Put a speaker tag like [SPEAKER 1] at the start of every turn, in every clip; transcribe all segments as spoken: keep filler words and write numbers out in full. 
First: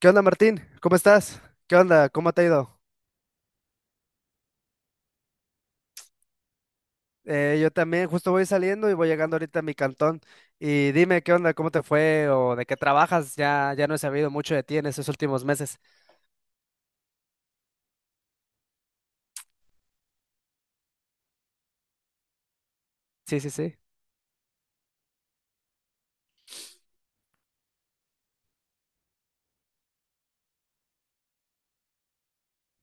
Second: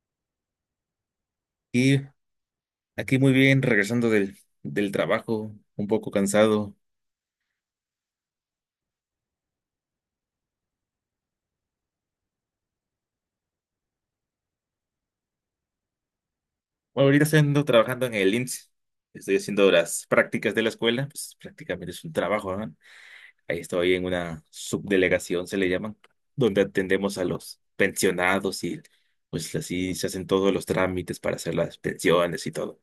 [SPEAKER 1] ¿Qué onda, Martín? ¿Cómo estás? ¿Qué
[SPEAKER 2] Y
[SPEAKER 1] onda? ¿Cómo te ha ido?
[SPEAKER 2] aquí muy bien, regresando del, del trabajo, un poco cansado.
[SPEAKER 1] Eh, yo también justo voy saliendo y voy llegando ahorita a mi cantón. Y dime, ¿qué onda? ¿Cómo te fue? ¿O de qué trabajas? Ya, ya no he sabido mucho de ti en estos últimos meses.
[SPEAKER 2] Bueno, ahorita estoy ando trabajando en el I M S S. Estoy haciendo las prácticas de la escuela, pues prácticamente es un trabajo, ¿no?
[SPEAKER 1] Sí, sí,
[SPEAKER 2] Ahí
[SPEAKER 1] sí.
[SPEAKER 2] estoy en una subdelegación, se le llaman, donde atendemos a los pensionados y pues así se hacen todos los trámites para hacer las pensiones y todo.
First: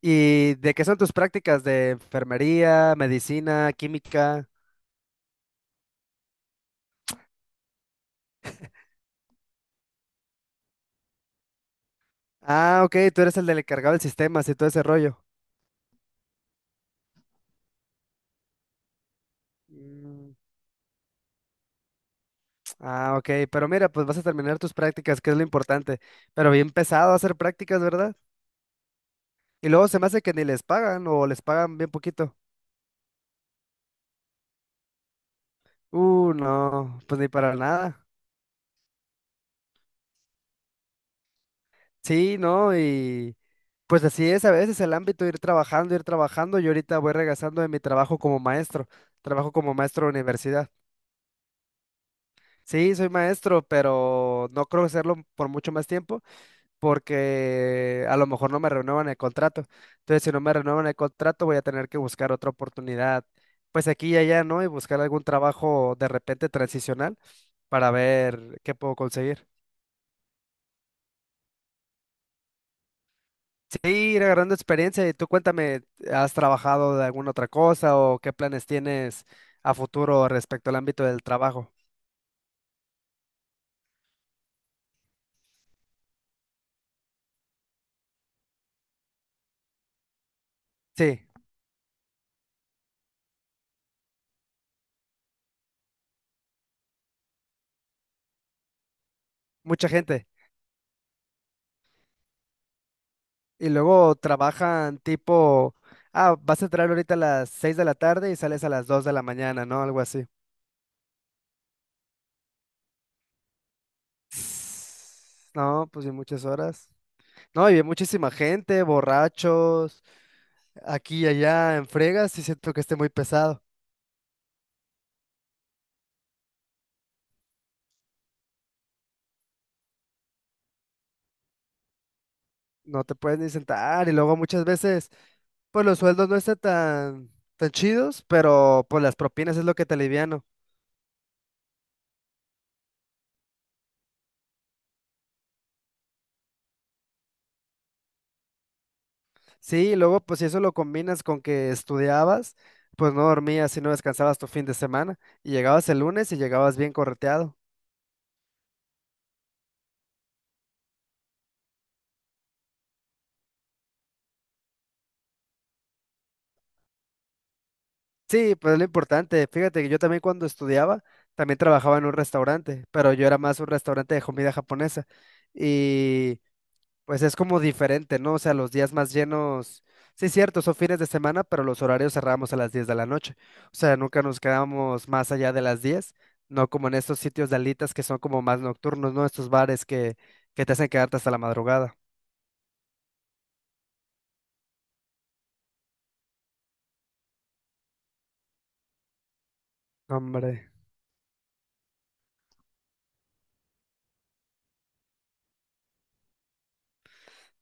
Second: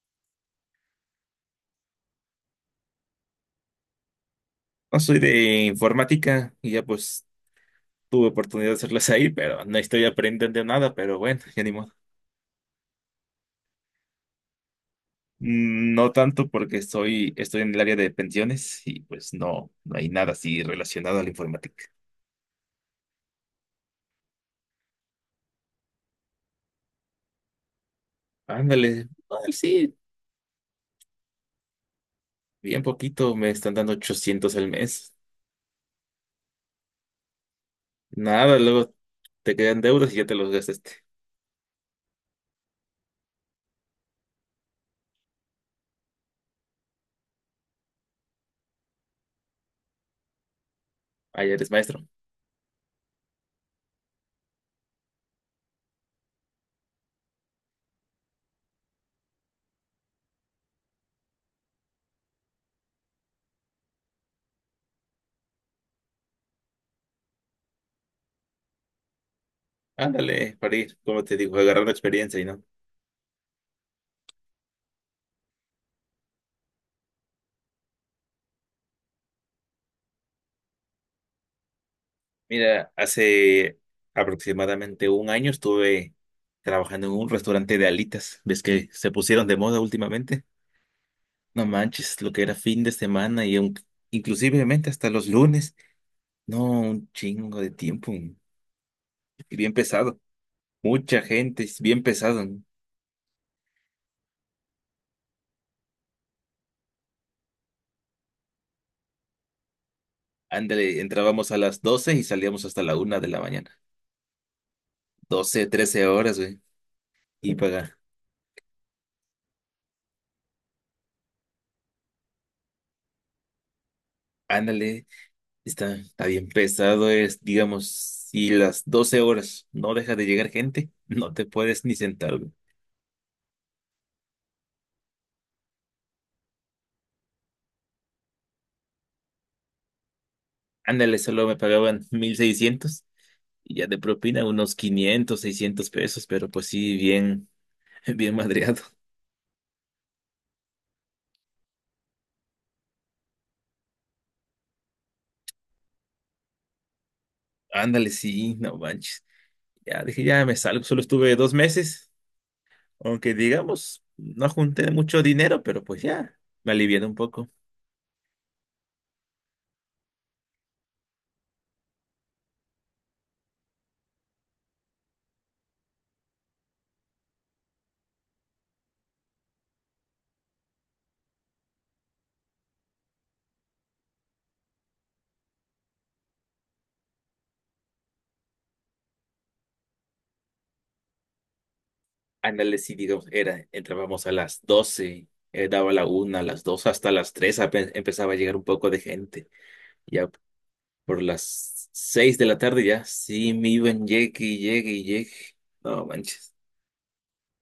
[SPEAKER 1] ¿Y de qué son tus prácticas? ¿De enfermería, medicina, química?
[SPEAKER 2] No soy de informática y ya pues tuve oportunidad de hacerlas ahí, pero no estoy aprendiendo nada, pero bueno, ya ni modo.
[SPEAKER 1] Ah, ok, tú eres el del encargado del sistema, y todo ese rollo.
[SPEAKER 2] Mm, no tanto porque estoy, estoy en el área de pensiones y pues no, no hay nada
[SPEAKER 1] Mm.
[SPEAKER 2] así relacionado a la informática.
[SPEAKER 1] Ah, ok, pero mira, pues vas a terminar tus prácticas, que es lo importante. Pero bien pesado hacer prácticas, ¿verdad?
[SPEAKER 2] Ándale, ay,
[SPEAKER 1] Y luego
[SPEAKER 2] sí,
[SPEAKER 1] se me hace que ni les pagan o les pagan bien poquito.
[SPEAKER 2] bien poquito, me están dando ochocientos al mes.
[SPEAKER 1] Uh, no, pues ni para nada.
[SPEAKER 2] Nada, luego te quedan deudas y ya te los gastaste.
[SPEAKER 1] Sí, no, y pues así es a veces el ámbito, ir trabajando, ir trabajando. Yo ahorita voy regresando de mi trabajo como maestro, trabajo como maestro de universidad.
[SPEAKER 2] Ah, ya eres maestro.
[SPEAKER 1] Sí, soy maestro, pero no creo hacerlo por mucho más tiempo porque a lo mejor no me renuevan el contrato. Entonces, si no me renuevan el contrato, voy a tener que buscar otra oportunidad, pues aquí y allá, ¿no? Y buscar algún trabajo de repente transicional para ver qué puedo conseguir.
[SPEAKER 2] Ándale, para ir, como te digo, agarrando experiencia y no.
[SPEAKER 1] Sí, ir agarrando experiencia. Y tú cuéntame, ¿has trabajado de alguna otra cosa o qué planes tienes a futuro respecto al ámbito del trabajo?
[SPEAKER 2] Mira, hace aproximadamente un año estuve trabajando en un restaurante de alitas. ¿Ves que se pusieron de moda últimamente?
[SPEAKER 1] Sí,
[SPEAKER 2] No manches, lo que era fin de semana y un, inclusivemente hasta los lunes. No, un chingo de tiempo. Y bien
[SPEAKER 1] mucha
[SPEAKER 2] pesado.
[SPEAKER 1] gente.
[SPEAKER 2] Mucha gente, es bien pesado, ¿no?
[SPEAKER 1] Y luego trabajan tipo, ah, vas a entrar ahorita a las seis de la tarde y sales a las dos de la mañana, ¿no? Algo así.
[SPEAKER 2] Ándale, entrábamos a las doce y salíamos hasta la una de la mañana.
[SPEAKER 1] Sss,
[SPEAKER 2] doce
[SPEAKER 1] No,
[SPEAKER 2] trece
[SPEAKER 1] pues y
[SPEAKER 2] horas,
[SPEAKER 1] muchas
[SPEAKER 2] güey.
[SPEAKER 1] horas.
[SPEAKER 2] Y
[SPEAKER 1] No, y hay
[SPEAKER 2] pagar.
[SPEAKER 1] muchísima gente, borrachos, aquí y allá en fregas, y siento que esté muy pesado.
[SPEAKER 2] Ándale, está, está bien pesado. Es, digamos, si las doce horas no deja de llegar gente, no te puedes ni sentar, güey.
[SPEAKER 1] No te puedes ni sentar y luego muchas veces, pues los sueldos no están tan, tan, chidos, pero pues las propinas es lo que te aliviano.
[SPEAKER 2] Ándale, solo me pagaban mil seiscientos y ya de propina unos quinientos, seiscientos pesos, pero pues sí, bien. Bien madreado.
[SPEAKER 1] Sí, y luego pues si eso lo combinas con que estudiabas, pues no dormías y no descansabas tu fin de semana y llegabas el lunes y llegabas bien correteado.
[SPEAKER 2] Ándale, sí, no manches. Ya dije, ya me salgo. Solo estuve dos meses, aunque digamos, no junté mucho dinero, pero pues ya, me alivié un poco.
[SPEAKER 1] Sí, pues es lo importante. Fíjate que yo también cuando estudiaba, también trabajaba en un restaurante, pero yo era más un restaurante de comida japonesa. Y pues es como diferente, ¿no? O sea, los días más llenos, sí, cierto, son fines de semana, pero los horarios cerramos a las diez de la noche. O sea, nunca nos quedamos más allá de las diez. No como en estos sitios de alitas que son como más nocturnos, ¿no? Estos bares que, que te hacen quedarte hasta la madrugada.
[SPEAKER 2] Ándale, sí, digamos, era, entrábamos a las doce, eh, daba la una, a las dos, hasta las tres ape- empezaba a llegar un poco de gente.
[SPEAKER 1] No,
[SPEAKER 2] Ya
[SPEAKER 1] hombre.
[SPEAKER 2] por las seis de la tarde ya, sí, me iban, llegue y llegue y llegue. No manches.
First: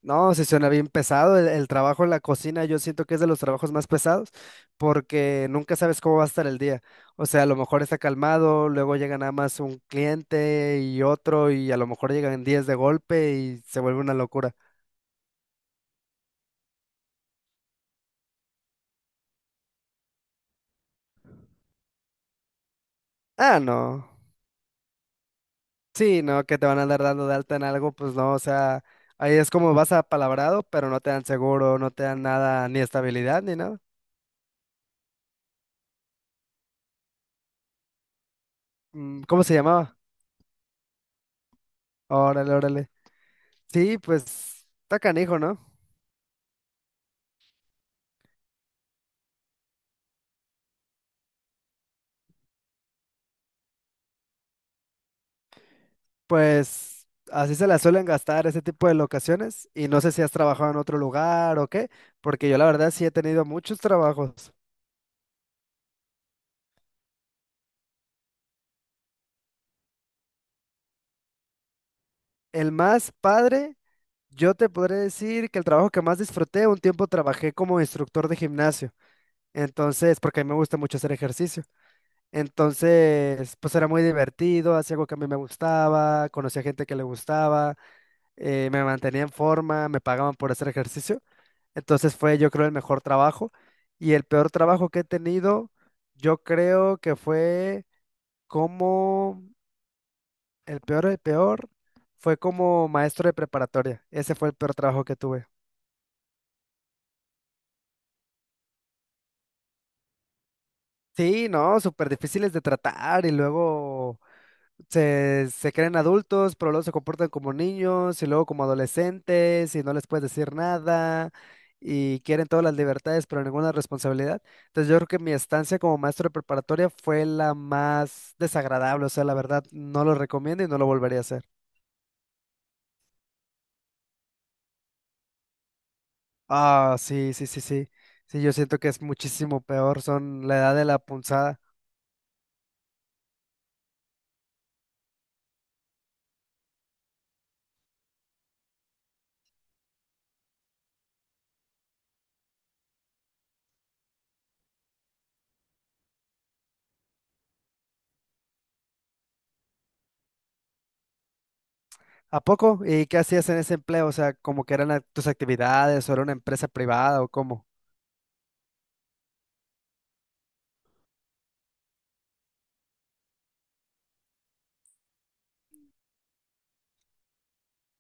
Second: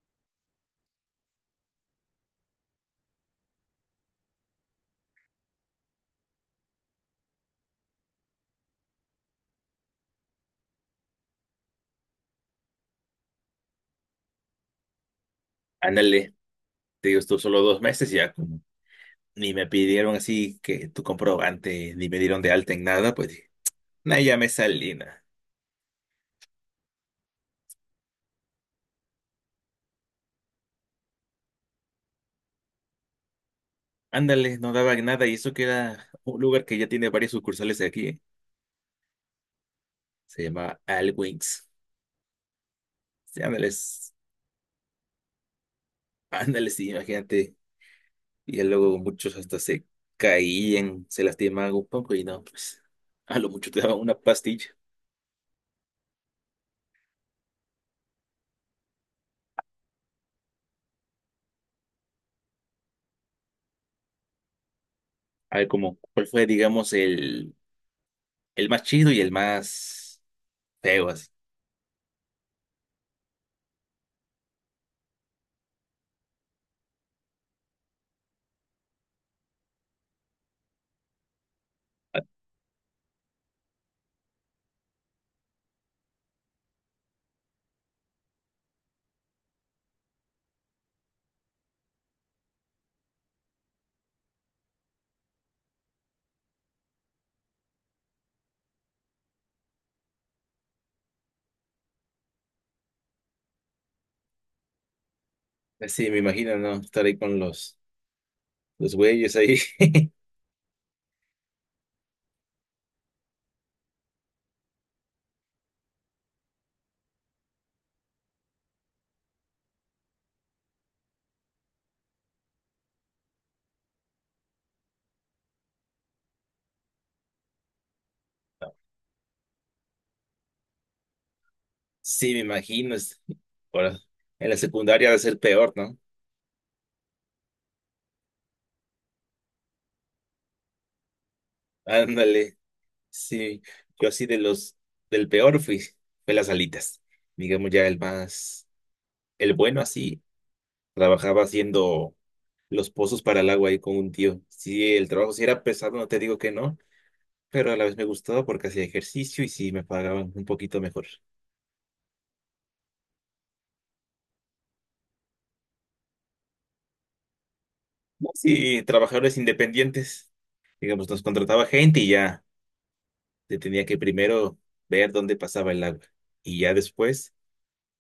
[SPEAKER 1] No, sí suena bien pesado. El, el trabajo en la cocina yo siento que es de los trabajos más pesados porque nunca sabes cómo va a estar el día. O sea, a lo mejor está calmado, luego llega nada más un cliente y otro y a lo mejor llegan diez de golpe y se vuelve una locura.
[SPEAKER 2] Ándale, te digo, estuve solo dos meses ya. Ni me pidieron así que tu comprobante, ni me dieron de alta en nada, pues dije,
[SPEAKER 1] Ah, no.
[SPEAKER 2] "nah, ya me salí, nah".
[SPEAKER 1] Sí, no, que te van a andar dando de alta en algo, pues no, o sea, ahí es como vas apalabrado, pero no te dan seguro, no te dan nada, ni estabilidad, ni nada.
[SPEAKER 2] Ándale, no daban nada y eso que era un lugar que ya tiene varias sucursales de aquí, ¿eh?
[SPEAKER 1] Mm, ¿cómo se llamaba?
[SPEAKER 2] Se llama Al Wings.
[SPEAKER 1] Órale, órale.
[SPEAKER 2] Sí, ándale.
[SPEAKER 1] Sí,
[SPEAKER 2] S-
[SPEAKER 1] pues está canijo, ¿no?
[SPEAKER 2] ándale, sí, imagínate. Y ya luego muchos hasta se caían, se lastimaban un poco y no, pues a lo mucho te daban una pastilla.
[SPEAKER 1] Pues así se la suelen gastar ese tipo de locaciones y no sé si has trabajado en otro lugar o qué, porque yo la verdad sí he tenido muchos trabajos.
[SPEAKER 2] A ver, como, ¿cuál fue, digamos, el, el más chido y el más feo así?
[SPEAKER 1] El más padre, yo te podré decir que el trabajo que más disfruté, un tiempo trabajé como instructor de gimnasio, entonces, porque a mí me gusta mucho hacer ejercicio, entonces, pues era muy divertido, hacía algo que a mí me gustaba, conocía gente que le gustaba, eh, me mantenía en forma, me pagaban por hacer ejercicio. Entonces fue, yo creo, el mejor trabajo. Y el peor trabajo que he tenido, yo creo que fue como, el peor, el peor, fue como maestro de preparatoria. Ese fue el peor trabajo que tuve.
[SPEAKER 2] Así me imagino, ¿no? Estar ahí con los, los güeyes ahí.
[SPEAKER 1] Sí, no, súper difíciles de tratar y luego... se, se creen adultos, pero luego se comportan como niños y luego como adolescentes y no les puedes decir nada y quieren todas las libertades, pero ninguna responsabilidad. Entonces yo creo que mi estancia como maestro de preparatoria fue la más desagradable, o sea, la verdad no lo recomiendo y no lo volvería a hacer.
[SPEAKER 2] Sí, me imagino. Es- Ahora, en la secundaria va a ser peor, ¿no?
[SPEAKER 1] Ah, sí, sí, sí, sí. Sí, yo siento que es muchísimo peor, son la edad de la punzada.
[SPEAKER 2] Ándale. Sí, yo así de los del peor fui, fue las alitas. Digamos ya el más, el bueno así, trabajaba haciendo los pozos para el agua ahí con un tío. Sí, el trabajo sí era pesado, no te digo que no, pero a la vez me gustaba porque hacía ejercicio y sí me pagaban un poquito mejor.
[SPEAKER 1] ¿A poco? ¿Y qué hacías en ese empleo? O sea, como que eran a- tus actividades o era una empresa privada o cómo.
[SPEAKER 2] Sí, trabajadores independientes. Digamos, nos contrataba gente y ya. Se tenía que primero ver dónde pasaba el agua y ya después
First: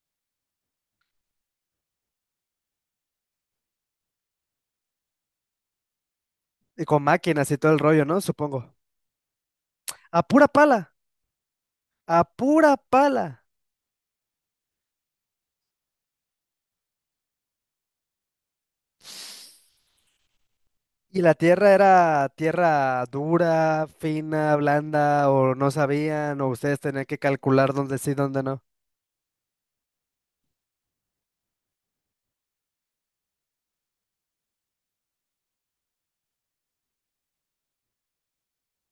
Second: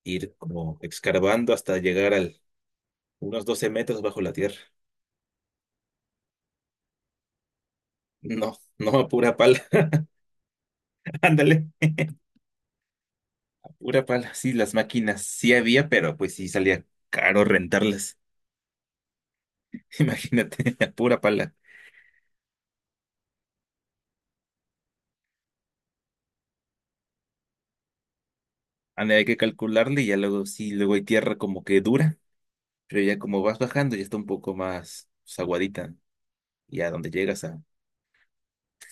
[SPEAKER 2] ir como excavando hasta llegar al unos doce metros bajo la tierra.
[SPEAKER 1] Y con máquinas y todo el rollo, ¿no?
[SPEAKER 2] No,
[SPEAKER 1] Supongo.
[SPEAKER 2] no, a pura pala.
[SPEAKER 1] A pura pala,
[SPEAKER 2] Ándale,
[SPEAKER 1] a pura pala.
[SPEAKER 2] a pura pala. Sí, las máquinas sí había, pero pues sí salía caro rentarlas. Imagínate, a pura
[SPEAKER 1] Y la
[SPEAKER 2] pala.
[SPEAKER 1] tierra era tierra dura, fina, blanda, o no sabían, o ustedes tenían que calcular dónde sí, dónde no.
[SPEAKER 2] Ándale, hay que calcularle y ya luego sí, luego hay tierra como que dura, pero ya como vas bajando ya está un poco más pues, aguadita, ¿no? Y a donde llegas a,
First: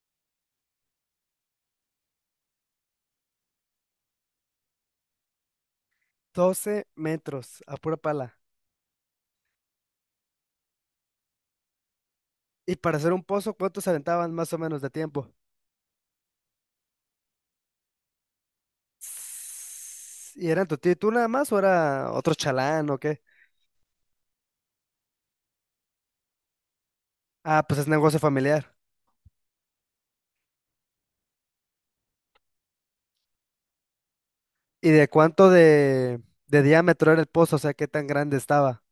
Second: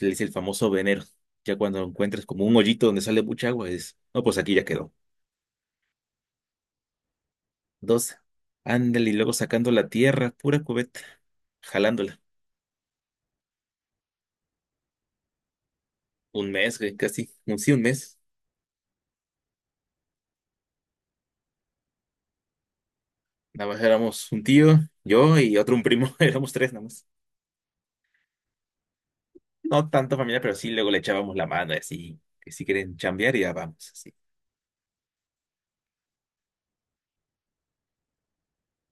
[SPEAKER 2] le dice el famoso venero. Ya cuando encuentres como un hoyito donde sale mucha agua, es, no, pues aquí ya quedó.
[SPEAKER 1] Doce metros, a pura
[SPEAKER 2] Dos,
[SPEAKER 1] pala.
[SPEAKER 2] ándale, y luego sacando la tierra, pura cubeta, jalándola.
[SPEAKER 1] Y para hacer un pozo, ¿cuántos aventaban más o menos de tiempo?
[SPEAKER 2] Un mes, güey, casi, un, sí, un mes.
[SPEAKER 1] Sss, ¿y eran tu tío y tú nada más o era otro chalán o qué?
[SPEAKER 2] Nada más éramos un tío, yo y otro un primo, éramos tres nada más.
[SPEAKER 1] Ah, pues es negocio familiar.
[SPEAKER 2] No tanto familia, pero sí, luego le echábamos la mano y así, que si quieren chambear ya vamos, así.
[SPEAKER 1] ¿Y de cuánto de, de diámetro era el pozo? O sea, ¿qué tan grande estaba?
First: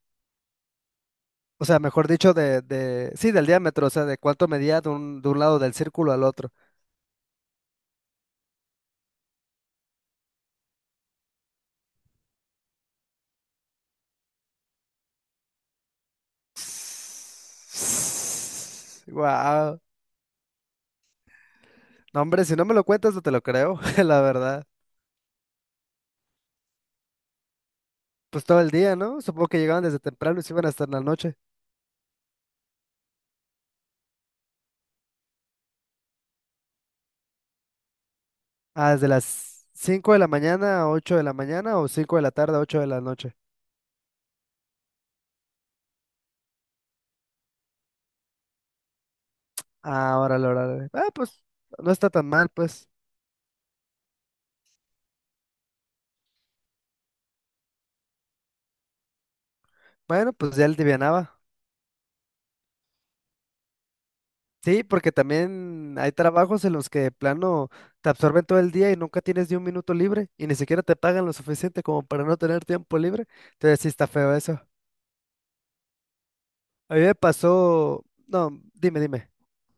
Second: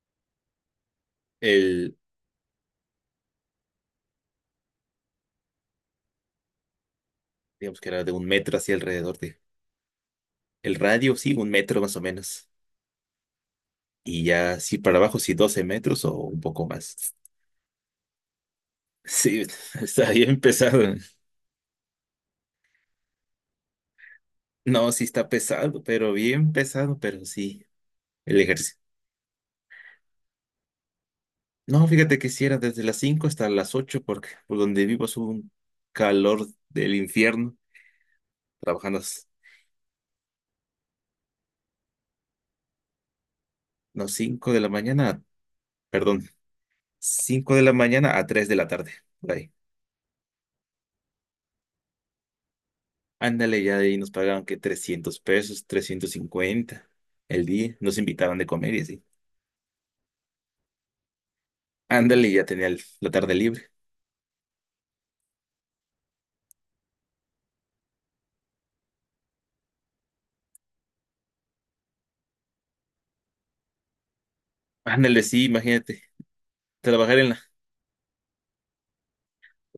[SPEAKER 1] O sea,
[SPEAKER 2] El,
[SPEAKER 1] mejor dicho, de, de, sí, del diámetro, o sea, de cuánto medía de un, de un lado del círculo al otro.
[SPEAKER 2] digamos que era de un metro así alrededor de, el radio, sí, un metro más o menos. Y ya, sí, para abajo, sí, doce metros o un poco más. Sí,
[SPEAKER 1] Wow.
[SPEAKER 2] está bien pesado.
[SPEAKER 1] No, hombre, si no me lo cuentas, no te lo creo, la verdad.
[SPEAKER 2] No, sí está pesado, pero bien pesado, pero sí, el
[SPEAKER 1] Pues todo el
[SPEAKER 2] ejercicio.
[SPEAKER 1] día, ¿no? Supongo que llegaban desde temprano y se iban hasta en la noche.
[SPEAKER 2] No, fíjate que si era desde las cinco hasta las ocho porque por donde vivo es un calor del infierno,
[SPEAKER 1] Ah,
[SPEAKER 2] trabajando
[SPEAKER 1] desde
[SPEAKER 2] las
[SPEAKER 1] las cinco de la mañana a ocho de la mañana o cinco de la tarde a ocho de la noche.
[SPEAKER 2] no, cinco de la mañana, perdón, cinco de la mañana a tres de la tarde, por ahí.
[SPEAKER 1] Ah, órale, órale. Ah, pues no está tan mal, pues.
[SPEAKER 2] Ándale, ya de ahí nos pagaban que trescientos pesos, trescientos cincuenta el día, nos invitaban de comer y así.
[SPEAKER 1] Bueno, pues ya él divianaba.
[SPEAKER 2] Ándale, ya tenía el- la tarde libre.
[SPEAKER 1] Sí, porque también hay trabajos en los que de plano te absorben todo el día y nunca tienes ni un minuto libre y ni siquiera te pagan lo suficiente como para no tener tiempo libre. Entonces sí está feo eso.
[SPEAKER 2] Ándale, sí, imagínate,
[SPEAKER 1] A mí me
[SPEAKER 2] trabajar en,
[SPEAKER 1] pasó, no, dime, dime.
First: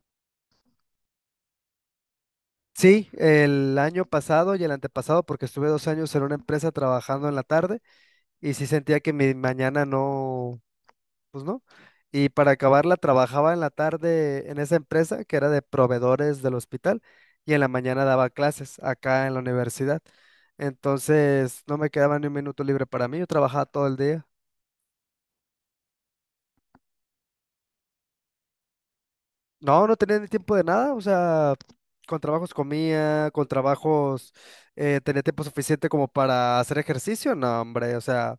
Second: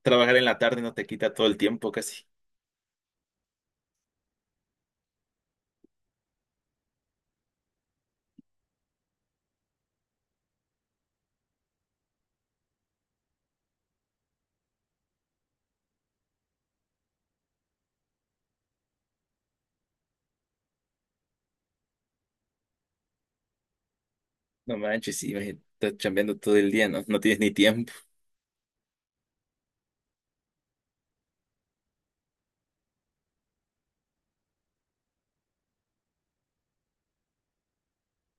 [SPEAKER 2] trabajar en la tarde no te quita todo el tiempo casi.
[SPEAKER 1] Sí, el año pasado y el antepasado, porque estuve dos años en una empresa trabajando en la tarde y sí sentía que mi mañana no, pues no. Y para acabarla, trabajaba en la tarde en esa empresa que era de proveedores del hospital y en la mañana daba clases acá en la universidad. Entonces, no me quedaba ni un minuto libre para mí, yo trabajaba todo el día.
[SPEAKER 2] No manches, sí, imagínate, estás chambeando todo el día, ¿no? No tienes ni tiempo,
[SPEAKER 1] No, no tenía ni tiempo de nada, o sea, con trabajos comía, con trabajos eh, tenía tiempo suficiente como para hacer ejercicio, no, hombre, o sea,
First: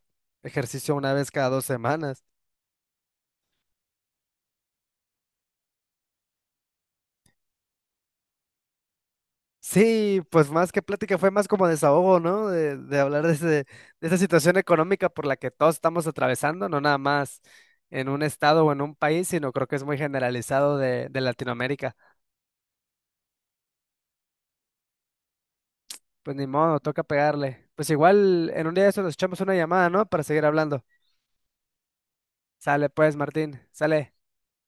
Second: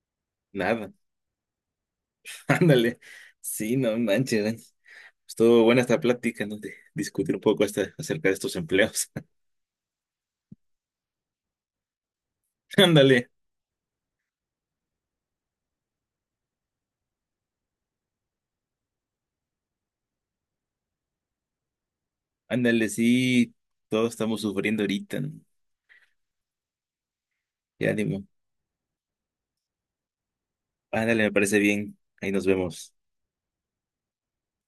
[SPEAKER 2] nada.
[SPEAKER 1] ejercicio una vez cada dos semanas.
[SPEAKER 2] Ándale. Sí, no manches, man. Estuvo buena esta plática, ¿no? De discutir un poco esta, acerca de estos empleos.
[SPEAKER 1] Sí, pues más que plática fue más como desahogo, ¿no? De, de hablar
[SPEAKER 2] Ándale,
[SPEAKER 1] de, ese- de esa situación económica por la que todos estamos atravesando, no nada más en un estado o en un país, sino creo que es muy generalizado de, de, Latinoamérica.
[SPEAKER 2] ándale, sí. Todos estamos sufriendo ahorita, ¿no?
[SPEAKER 1] Pues ni modo, toca pegarle.
[SPEAKER 2] Y
[SPEAKER 1] Pues
[SPEAKER 2] ánimo.
[SPEAKER 1] igual en un día de eso nos echamos una llamada, ¿no? Para seguir hablando.
[SPEAKER 2] Ándale, me parece bien. Ahí nos
[SPEAKER 1] Sale
[SPEAKER 2] vemos.
[SPEAKER 1] pues, Martín, sale.